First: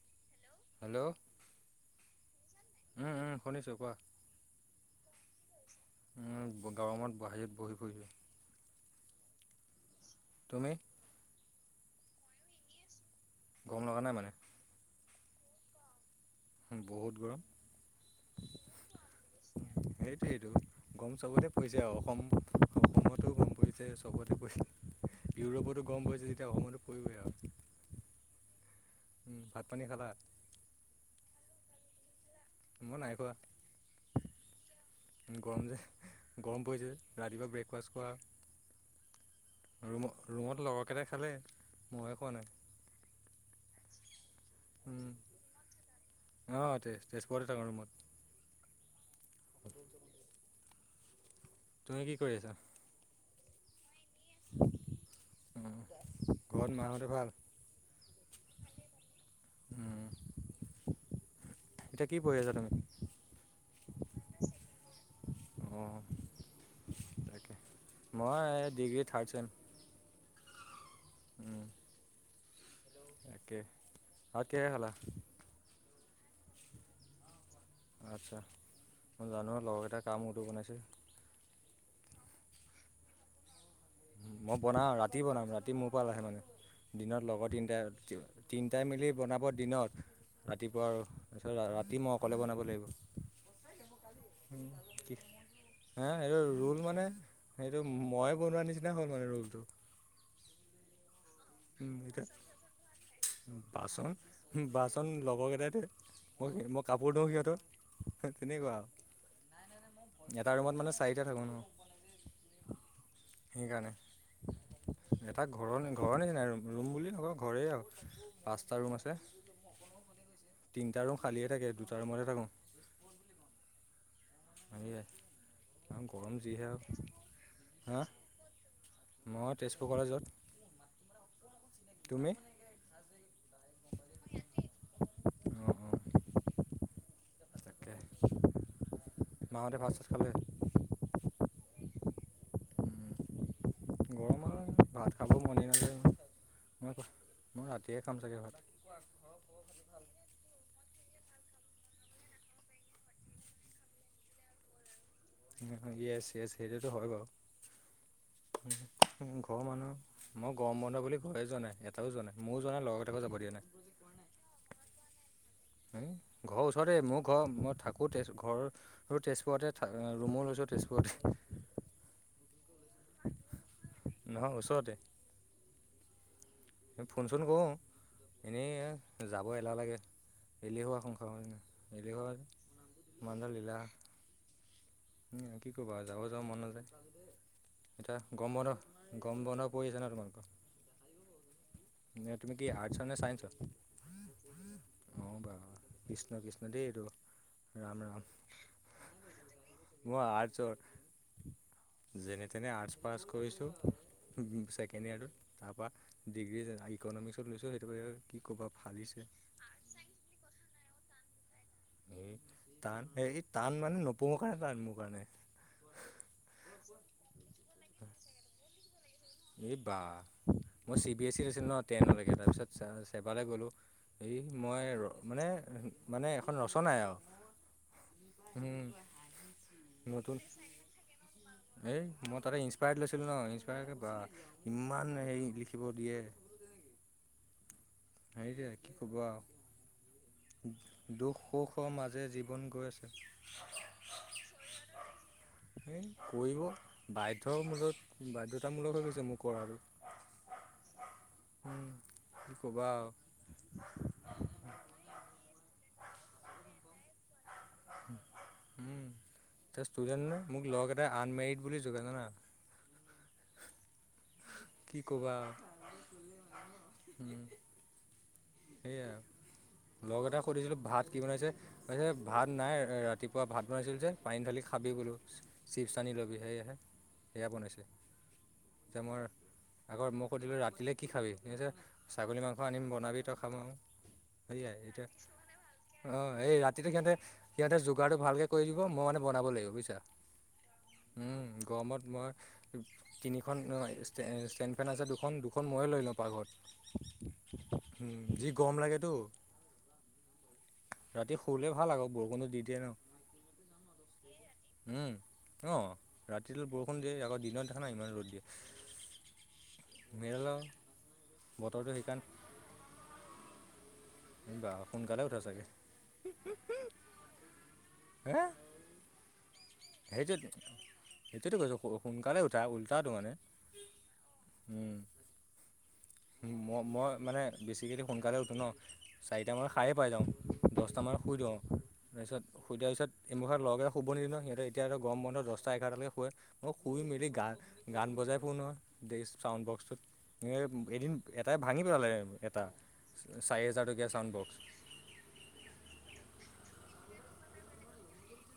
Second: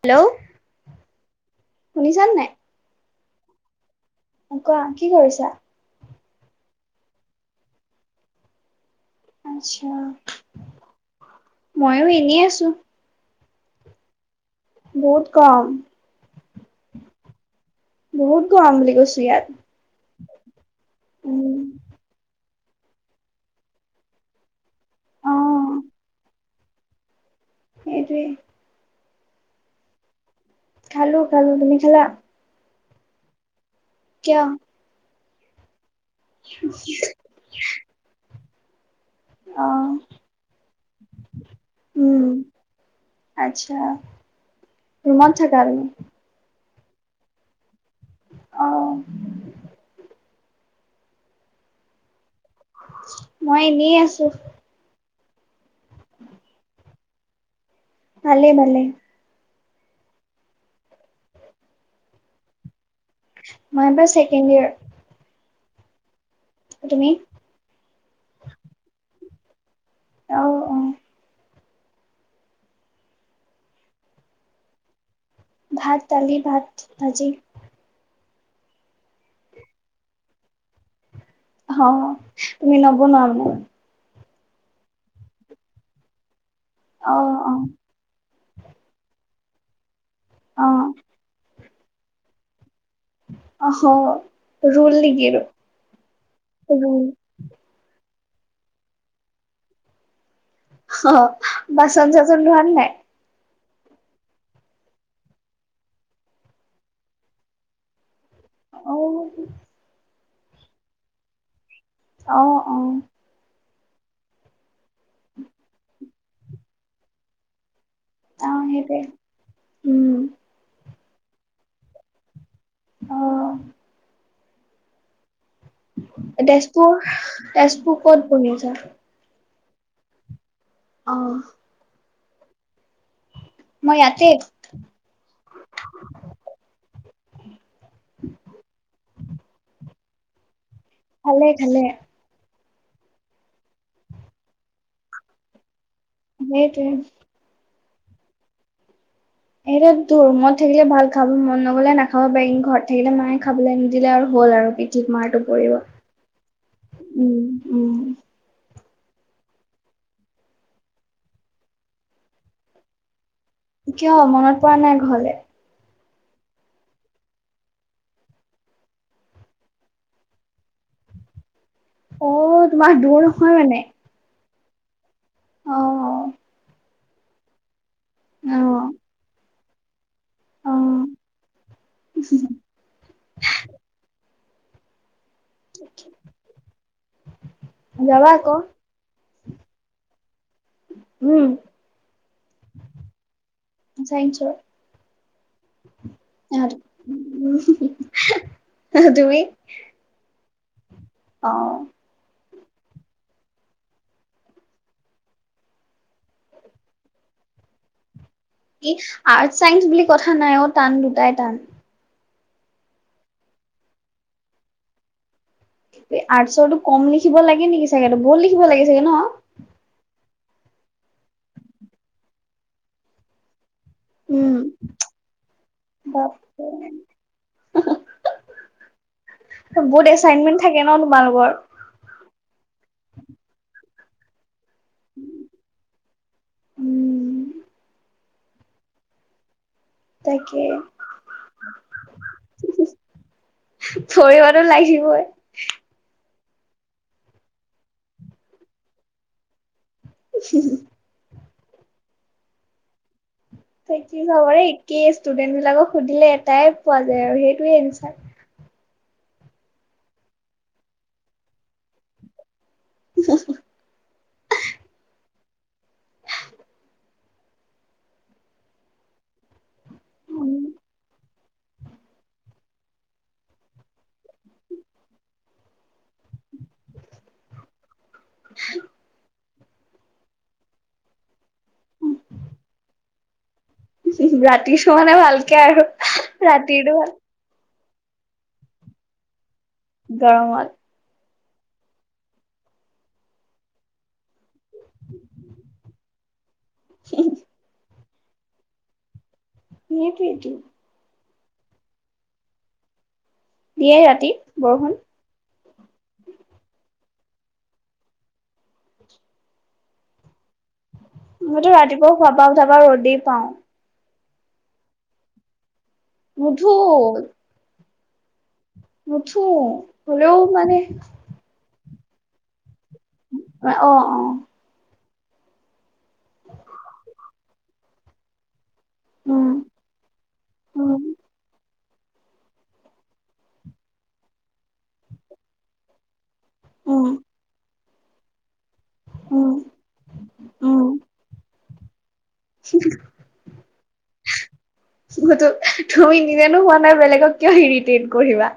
Hello. Hello, শুনিছানে নাই? উম্ উম্ শুনিছো কোৱা। কোৱা, কি কৰিছা? উম্, গৰমত বাহিৰত বহি ফুৰিছোঁ। আচ্ছা, তুমি মইয়ো এনেই আছো। গৰম লগা নাই মানে। বহুত গৰম। উ বহুত গৰম। বহুত গৰম বুলি কৈছোঁ ইয়াত। সেইটোৱেটো গৰম চবতে উম পৰিছে আৰু। অসম অসমতো। গৰম পৰিছে চবতে পৰিছে, অ' ইউৰোপতো গৰম পৰিছে যেতিয়া, অসমতো পৰিবই আৰু। সেইটোৱেই। ভাত পানী খালা? খালো খালো, তুমি খালা? মই নাই খোৱা। কিয়? গৰম যে, গৰম পৰিছে। ৰাতিপুৱা ব্ৰেকফাষ্ট কৰা। অ' ৰুম, ৰুমত লগৰকেইটাই খালে, উম মইহে খোৱা নাই। আচ্ছা, ৰুমত থাকা তুমি। অ' ইয়াতে তেজপুৰতে থাকো ৰুমত। অ'। তুমি কি কৰি আছা? মই এনেই আছো। উ, ঘৰত মাহঁতৰ ভাল। ভালে ভালে। এতিয়া কি পঢ়ি আছা তুমি? মাই এইবাৰ ছেকেণ্ড ইয়েৰ। অ', তুমি? তাকে মই ডিগ্ৰী থাৰ্ড ছেম। অ' অ' তাকে, ভাত কিহেৰে খালা? ভাত দালি, ভাত ভাজি। আচ্ছা, মই জানো। লগৰকেইটাই কা মোৰটো বনাইছে। অ', তুমি নবোনৱা মানে। মই বনাও, ৰাতি বনাম। ৰাতি মোৰ পাল আহে মানে, দিনত অ' লগৰ অ' তিনিটাই। তিনিটাই মিলি বনাব দিনত, ৰাতিপুৱা অ' আৰু। তাৰপিছত ৰাতি মই অকলে বনাব লাগিব। অ'হ'। হ, এইটো অ ৰোল মানে, সেইটো মই। বনোৱাৰ নিচিনা হ'ল মানে ৰোমটো। অহ্, বাচন চাচন ধোৱান নাই? বাচন, বাচন লগৰকেইটাই ধোৱে। মই, মই কাপোৰ ধো সিহঁতৰ। তেনেকুৱা, অ এটা ৰুমত মানে চাৰিটা থাকো ন। অ', অ'। সেইকাৰণে, এটা ঘৰৰ, ঘৰৰ নিচিনা। ৰুম বুলি নকয় ঘৰেই আৰু। অ পাঁচটা ৰুম সেইটোৱে আছে। উম তিনটা ৰুম খালিয়ে থাকে, দুটা ৰুমতে থাকো। অ'। আহিলে? তেজপুৰ হা তেজপুৰ ক'ত বনিছা? মই তেজপুৰ কলেজত। অ'। তুমি? মই ইয়াতেই। অঁ অঁ তাকে মাহতে ভাত খালে? খালে খালে। উম, গৰম আৰু, ভাত খাব মনে নাযায়। সেইটোৱেই। দেৰিকৈ খাম ছাগে ভাত। এইটো তো মত থাকিলে ভাল খাম, মন নগলে নাখা খাব পাৰি, ঘৰত থাকিলে মায়ে খাবলৈ নিদিলে আৰু হ'ল আৰু। ঠিক মাৰটো পৰিব ইয়েছ ইয়েছ সেইটোতো হয় বাৰু উম, উম। ঘৰৰ মানুহ মই গৰম বন্ধ বুলি ঘৰে যোৱা নাই, এটাও যোৱা নাই। ময়ো যোৱা নাই লগৰ কোটাকো যাব দিয়া নাই কিয় মনত পৰা নাই ঘৰলে? ঘৰৰ ওচৰতে মোৰ ঘৰ মই থাকোঁ তেজ ঘৰ তেজপুৰতে ৰুমো লৈছোঁ তেজপুৰতে। অ' তোমাৰ দূৰ নহয় মানে। নহয় ওচৰতে। অ', অ'। ফোনচোন কৰোঁ, এনেই যাব এলাহ লাগে। অ এলেহুৱা সংসাৰ হয় নে নহয়, এলেহুৱা যে, মানুহজন লীলা। উম, কি ক'বা যাব যাওঁ মন নাযায়। এতিয়া যাবা আকৌ গৰম বন্ধ, গৰম বন্ধ পৰি আছে ন' তোমালোকৰ? উম এনে তুমি কি আৰ্টছৰ নে চাইন্সৰ? দেই এইটো ৰাম ৰাম [unintelligible] তুমি? আৰ্টচৰ। অ'। যেনে আৰ্টছ পাছ কৰিছোঁ, ছেকেণ্ড ইয়েৰটোত তাৰপা ডিগ্ৰী যে ইক'নমিস্কত লৈছোঁ, সেইটো কি ক'বা কি ফালিছে আৰ্টচ চাইন্স বুলি কথা নাই অ' টান দুটাই টান। এ, টান, টান মানে নপঢ়ো কাৰণে টান মোৰ কাৰণে। আৰ্টচৰটো কম লিখিব লাগে নেকি চাগেতো বহুত লিখিব লাগে চাগে ন'? এই বাহ, মই চি বি এছ চিত আছিলোঁ ন' টেনলৈকে, তাৰপিছত চেবালৈ গ'লোঁ। হে, উম মই মানে মানে এখন বাপৰে, ৰচনাই আৰু। উম। বহুত এচাইনমেন্ট থাকে ন' তোমালোকৰ? হেই মই তাতে ইনস্পায়াৰ্ডত লৈছিলোঁ ন' ইনস্পায়াৰত বা ইম্মান হেৰি লিখিব দিয়ে। উম হেইজে কি ক'ব তাকে আৰু। দুখ সুখৰ মাজে জীৱন গৈ আছে। পঢ়িবতো লাগিবই। এই কৰিব বাধ্য মূলত বাধ্যতামূলক হৈ গৈছে মোৰ পঢ়াটো। [unintelligible] হুম, কি ক'বা আৰু। থাকি চবৰে একেই ষ্টুডেন্টবিলাকক সুধিলে এটাই পোৱা যায় আৰু সেই টোৱে এনছাৰ। উম, তই ষ্টুডেণ্ট নে, মোক লগৰকেইটাই আনমেৰিড বুলি জোকাই জানা? [unintelligible] কি কবা আৰু। সেইয়া। লগৰ এটাক সুধিছিলোঁ ভাত কি বনাইছে, কৈছে ভাত নাই ৰাতিপুৱা ভাত বনাইছিল যে পানী ঢালি খাই খাবি, বোলো চিপছ আনি ল'বি সেয়েহে, সেয়া বনাইছে। যেতিয়া মই আগত মই সুধিলোঁ ৰাতিলৈ কি খাবি, সি কৈছে ছাগলী মাংস আনিম বনাবি উম সেয়াই ৰাতিটো এতিয়া মানে ভালকে আৰু অ' এই ৰাতিটো সিহঁতে, সিঁহতে কুকাৰটো ভালকৈ কৰি দিব, মই মানে বনাব লাগিব বুজিছা। গৰমত গৰমত মই, তিনিখন ষ্টে ষ্টেণ্ড ফেন আছে দুখন দুখন ময়ে লৈ লওঁ পাকঘৰত। [unintelligible] উম যি গৰম লাগেতো। সেইটোৱেটো। ৰাতি শুলে ভাল আকৌ বৰষুণো দি দিয়ে আৰু। দিয়ে ৰাতি বৰষুণ উম, অ' ৰাতিটো বৰষুণ দিয়ে আগতে। দিনত দেখা নাই, ইমান ৰ'দ দিয়ে মেৰেল মইতো ৰাতিপুৱা শোৱাৰ পা উঠাপা ৰ'দেই পাওঁ। বাহ সোনকালে উঠা চাগে? নুঠো। হে? উঠো। সেইটো সেইটোতো, কৈছো সোনকালে উঠা। গাধোৱা নাই। অ অ মই - মই, মানে বেছিকেই সোনকালে উঠো ন। উম চাৰিটামান সাৰে পাই যাওঁ, উম দহটামান শুই দিওঁ। তাৰপিছত, শুই তাৰ পিছত এমখা লগে শুব নিদি [inaudible] সিহঁতে এতিয়া আৰু গৰম বন্ধ দহটা এঘাৰটা লকে শুৱে। মই শুই উম মেলি গা বজাই ফুৰো নহয় উম চাউণ্ড বক্সটোত। উম এদিন এটাই ভাঙি পেলালে এটা, চাৰি হাজাৰ টকীয়া চাউণ্ড বক্স অটো, তুমি নিজেনো শুৱা নাই বেলেগক কিয় ইৰিটেট কৰিবা?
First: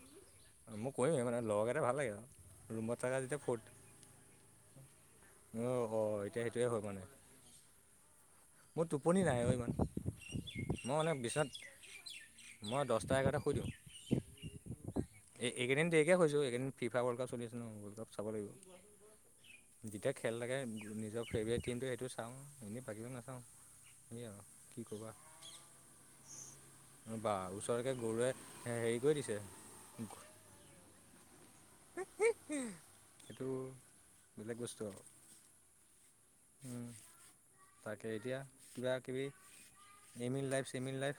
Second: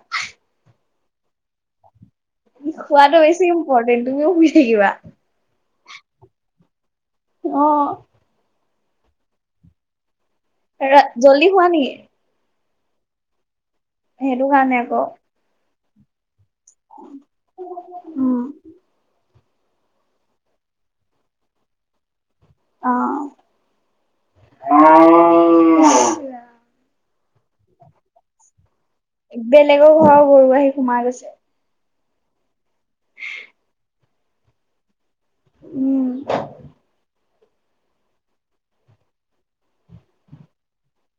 মই কৰিমেই মানে লগ এটা ভাল লাগে আৰু। ৰুমত থকা শুৱাটো বেছি ইম্পৰ্টেণ্ট, তুমিও শুই থাকিবা। অ', এতিয়া সেইটোয়ে হ'ল মানে অ মোৰ, টোপনি নাহে ইমান সোনকালে। ৰা, জল্দি হোৱা নেকি? মই দহটা এঘাৰটাত শুই দিওঁ। সেইটো কাৰণে আকৌ এইকে এককেইদিন দেৰিকে শুইছো ফিফা ৱৰ্ল্ড কাপ চলিছে ন অলপ চাব উম লাগিব। যেতিয়া খেল থাকে, নিজৰ ফেভৰেট টিমটো সেইটো চাওঁ এনেই অ বাকীবোৰ নাচাওঁ সেই আৰু কি কবা। বা ওচৰতে গৰুৱে হেৰি কৰি দিছে লোকৰ ঘৰৰ গৰু আহি সোমাই গৈছে। এইেটো বেলেগ বস্তু আৰু। উম। তাকে, এতিয়া কিবা - কিবি এমিল লাইফ, চেম ইণ লাইফ?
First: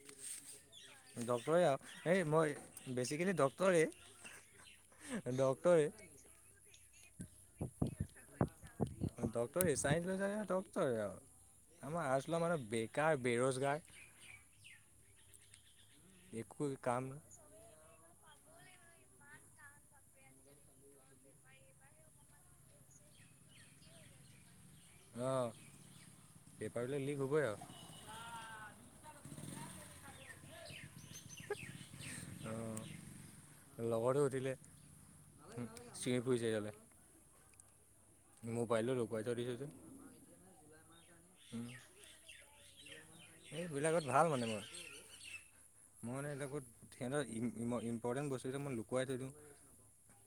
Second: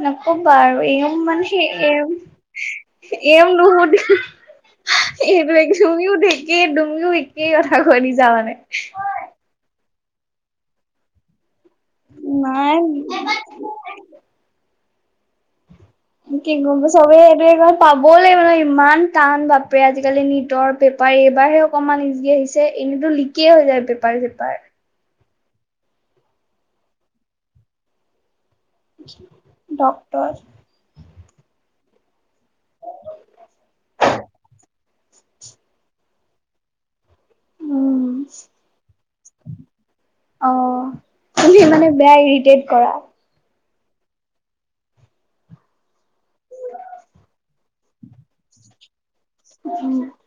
নকবা আৰু এই মানে ডক্তৰে সেই আৰু এ [unintelligible] এই মই বেচিকেলি ডক্তৰেই এইটোৱেই টো, তুমিও একেই তুমিও একেই কথা কৈ দিছা মানে। চাই লৈ যত আৰু আমাৰ [inaudible] মানুহ ইমান বেকাৰ বেৰোজগাৰ। কি গব কাম চবেই এইটো পাব পাবলৈ মানে ইমান টান বাপৰে আজিকালি নিটৰ পেপাৰ এইবাৰহে অকণমান ইজি আহিছে এনে এনেইটো লিকে হৈ যায় পেপাৰ- চেপাৰ। অ', পেপাৰটো লিক হ'বই আৰু। ডক্তৰ লগৰটো উঠিলে, চিঞৰি ফুৰিছে ইয়ালে। উম মোবাইলটো লুকুৱাই থৈ দিছোঁ যে অহ তুমি মানে বেয়া ইৰিটেট কৰা। এইবিলাকত ভাল মানে মই। মই মানে সিহঁতঘৰত, সিহঁতৰ ইম্পৰ্টেণ্ট বস্তুবোৰ লুকোৱা লুকুৱাই থৈ দিও,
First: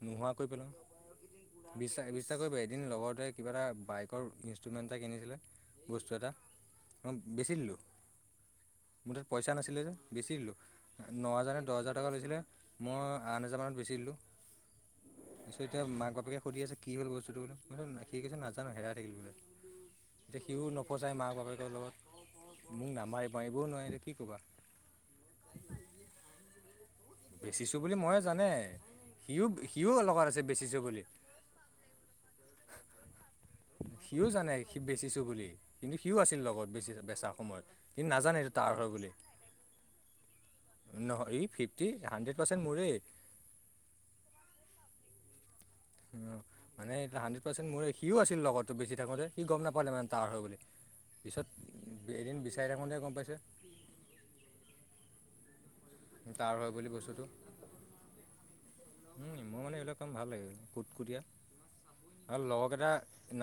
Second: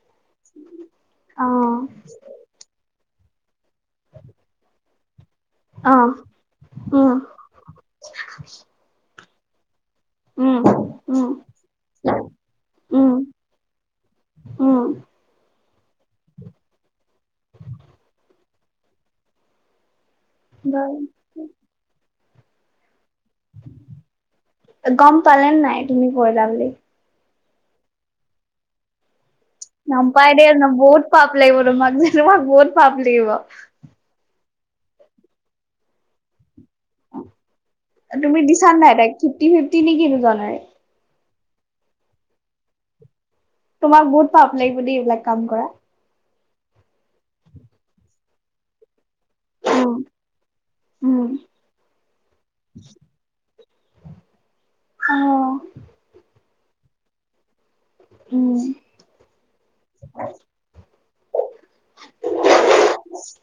নোহোৱা কৰি অ পেলাও। বিশ্বাস- বিশ্বাস কৰিব এদিন লগৰটোৱে কিবা এটা বাইকৰ ইনষ্ট্ৰুমেণ্ট এটা কিনিছিলে। অ বস্তু এটা, মই উম বেচি দিলোঁ মোৰ তাত পইচা নাছিলে যে। বেছি দিলোঁ, উম উম ন হাজাৰ নে দহ হোজাৰ টকা লৈছিলে মই আঠ হোজাৰ মানত বেছি দিলোঁ। অ' ত, এতিয়া মাক বাপেকে সুধি আছে কি হ'ল বস্তুটো টো মই সি কৈছে নাজানো হেৰাই থাকিল বোলে। এতিয়া সিও বাৰু নফচাই মাক - বাপেকৰ লগত মোক নাম। গ'ম পালে নে নাই তুমি কৰিলা বুলি। বেচিছো বুলি ময়ে জানে। সিও সিও লগত নাপায় আছে দে ন, বেচিছোঁ বহুত বুলি পাপ লাগিব তোমাক যে তোমাক বহুত পাপ লাগিব। সিও জানে বেচিছোঁ বুলি কিন্তু সিও আছিল লগত। বেছি, বেচা সময়ত। কিন্তু নাজানে তুমি এইটো দিছা তাৰ হয় নাই বুলি তাইক ফিফটি ফিফটি নেকি দুজনৰে? নহয় ই। হানড্ৰেড পাৰ্চেণ্ট মোৰেই। তোমাক বহুত পাপ লাগিব দেই এইবিলাক কাম কৰা। অ' মানে, এতিয়া হাণ্ড্ৰেড পাৰ্চেন্টে মোৰ সিও আছিল লগতটো বেছি থাকোতে। সি গ'ম নাপালে মানে তাঁৰ হয় বুলি, উম, পিছত এদিন বিচাৰি থাকোঁতে গ'ম পাইছে। আহ কাৰ হয় বুলি বস্তুটো। উম। উম, মোৰ মানে এইবিলাক কাম ভাল লাগে কুটকুটিয়া। আৰু লগ কেইটা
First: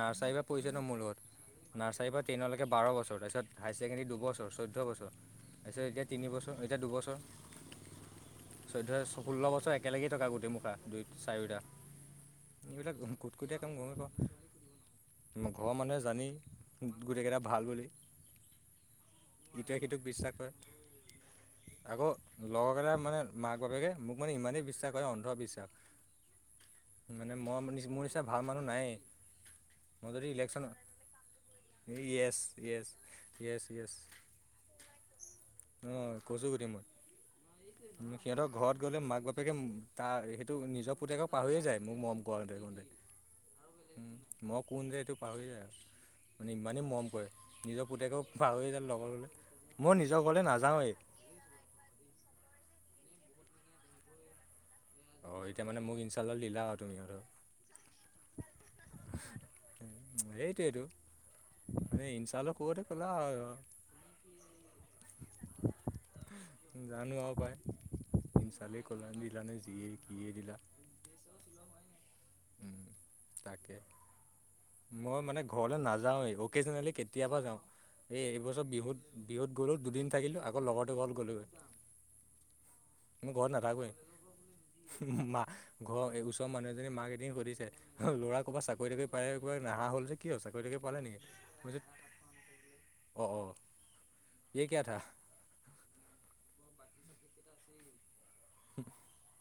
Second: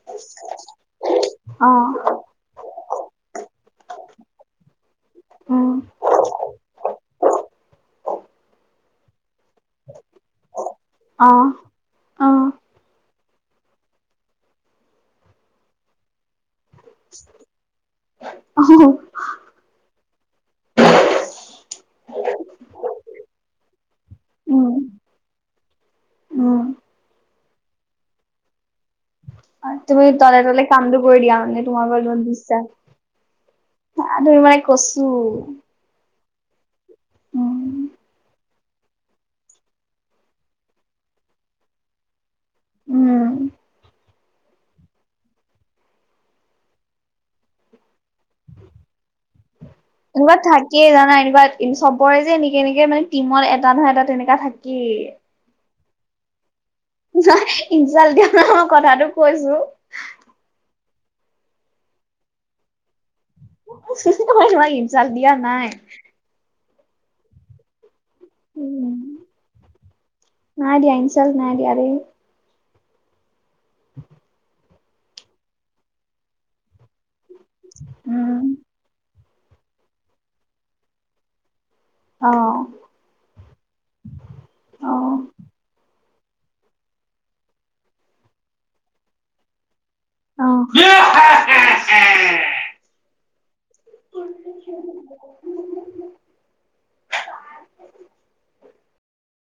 নাৰ্চাৰীৰ পৰা পঢ়িছে ন মোৰ লগত। নাৰ্চাৰীৰ অ', পৰা টেইনলৈকে বাৰ বছৰ, তাৰপিছত হাইৰ ছেকেণ্ডেৰী দুবছৰ চৈধ্য বছৰ। উম, তাৰপিছত এতিয়া তিনিবছৰ, এতিয়া দুবছৰ। অ' চৈধ্যয় ষোল্ল বছৰ একেলগে থকা গোটেই মুখা দুই অ', চাৰিটা অ', এইবিলাক। কুটকোটিয় কাম মইয়ে পাওঁ ঘৰৰ মানুহে জানে। গোটেইকেইটা ভাল বুলি ইটোৱে সিটোক বিশ্বাস কৰে। আকৌ লগৰ কেইটা মানে মাক বাপেকে মোক মানে ইমানেই উম, বিশ্বাস কৰে। অন্ধবিশ্বাস উম। মই নি মোৰ নিচিনা ভাল মানুহ নাই। তুমি তলে তলে কামটো কৰি দিয়া মানে তোমাৰ পৰা যোন য়েছ বিশ্বাস। য়েছ য়েছ য়েছ হাহ ধৰি মাৰি মানে কছু। কচুগুটি মই। উম। সিহঁতৰ ঘৰত গ'লে মাক বাপেকে তাৰ সেইটো নিজৰ পুতেয়ক পাহৰিয়ে যায় মোক মৰম কৰোতে। উম। উম, মই কোন যে এইটো পাহৰি যায় আৰু। মানে ইমানেই মৰম কৰে, নিজৰ পুতেকেক পাহৰি যাম লগৰ ল'লে। তোমাৰ থাকিয়ে জানা এনিবা চবৰে যে কেনেকে মানে টিমত এটা নহয় এটা তেনেকা থাকে। অঁ এতিয়া মানে মোক ইঞ্চাচাললীলা। ন ইঞ্চাল দিয়া ন মই কথাতটো কৈছো। ইঞ্চালো [unintelligible] মই তোমাক ইনঞ্চাল দিয়া নাই। জানো আৰু পায় ইঞ্চাচাল উম, কলা দিলানে। যিয়ে কিয়ে দিলা নাই দিয়া ইনচাল্ট নাই দিয়া দেই। উম তাকে মই মানে ঘৰলে নাযাওয়ে অকেচনেলি কেতি কেতিয়াবা যাওঁ এই উম, এইবছৰ বিহুত বিহুত গ'লো দুদিন থাকিলো আকৌ লগৰতোৰ ঘৰত গ'লোগে। অ', মই ঘৰত নাথাকোয়ে। মাক ঘৰ ওচৰৰ মানুহ এজনীয়ে মাক এদিন সুধিছে ল'ৰা ক'বাত চাকৰি-তাকৰি পাই গৈ নাহা হ'ল সুধিছে কি হ'ল অ', চাকৰি-তাকৰি নিকি? [unintelligible] অ। [unintelligible] [inaudible]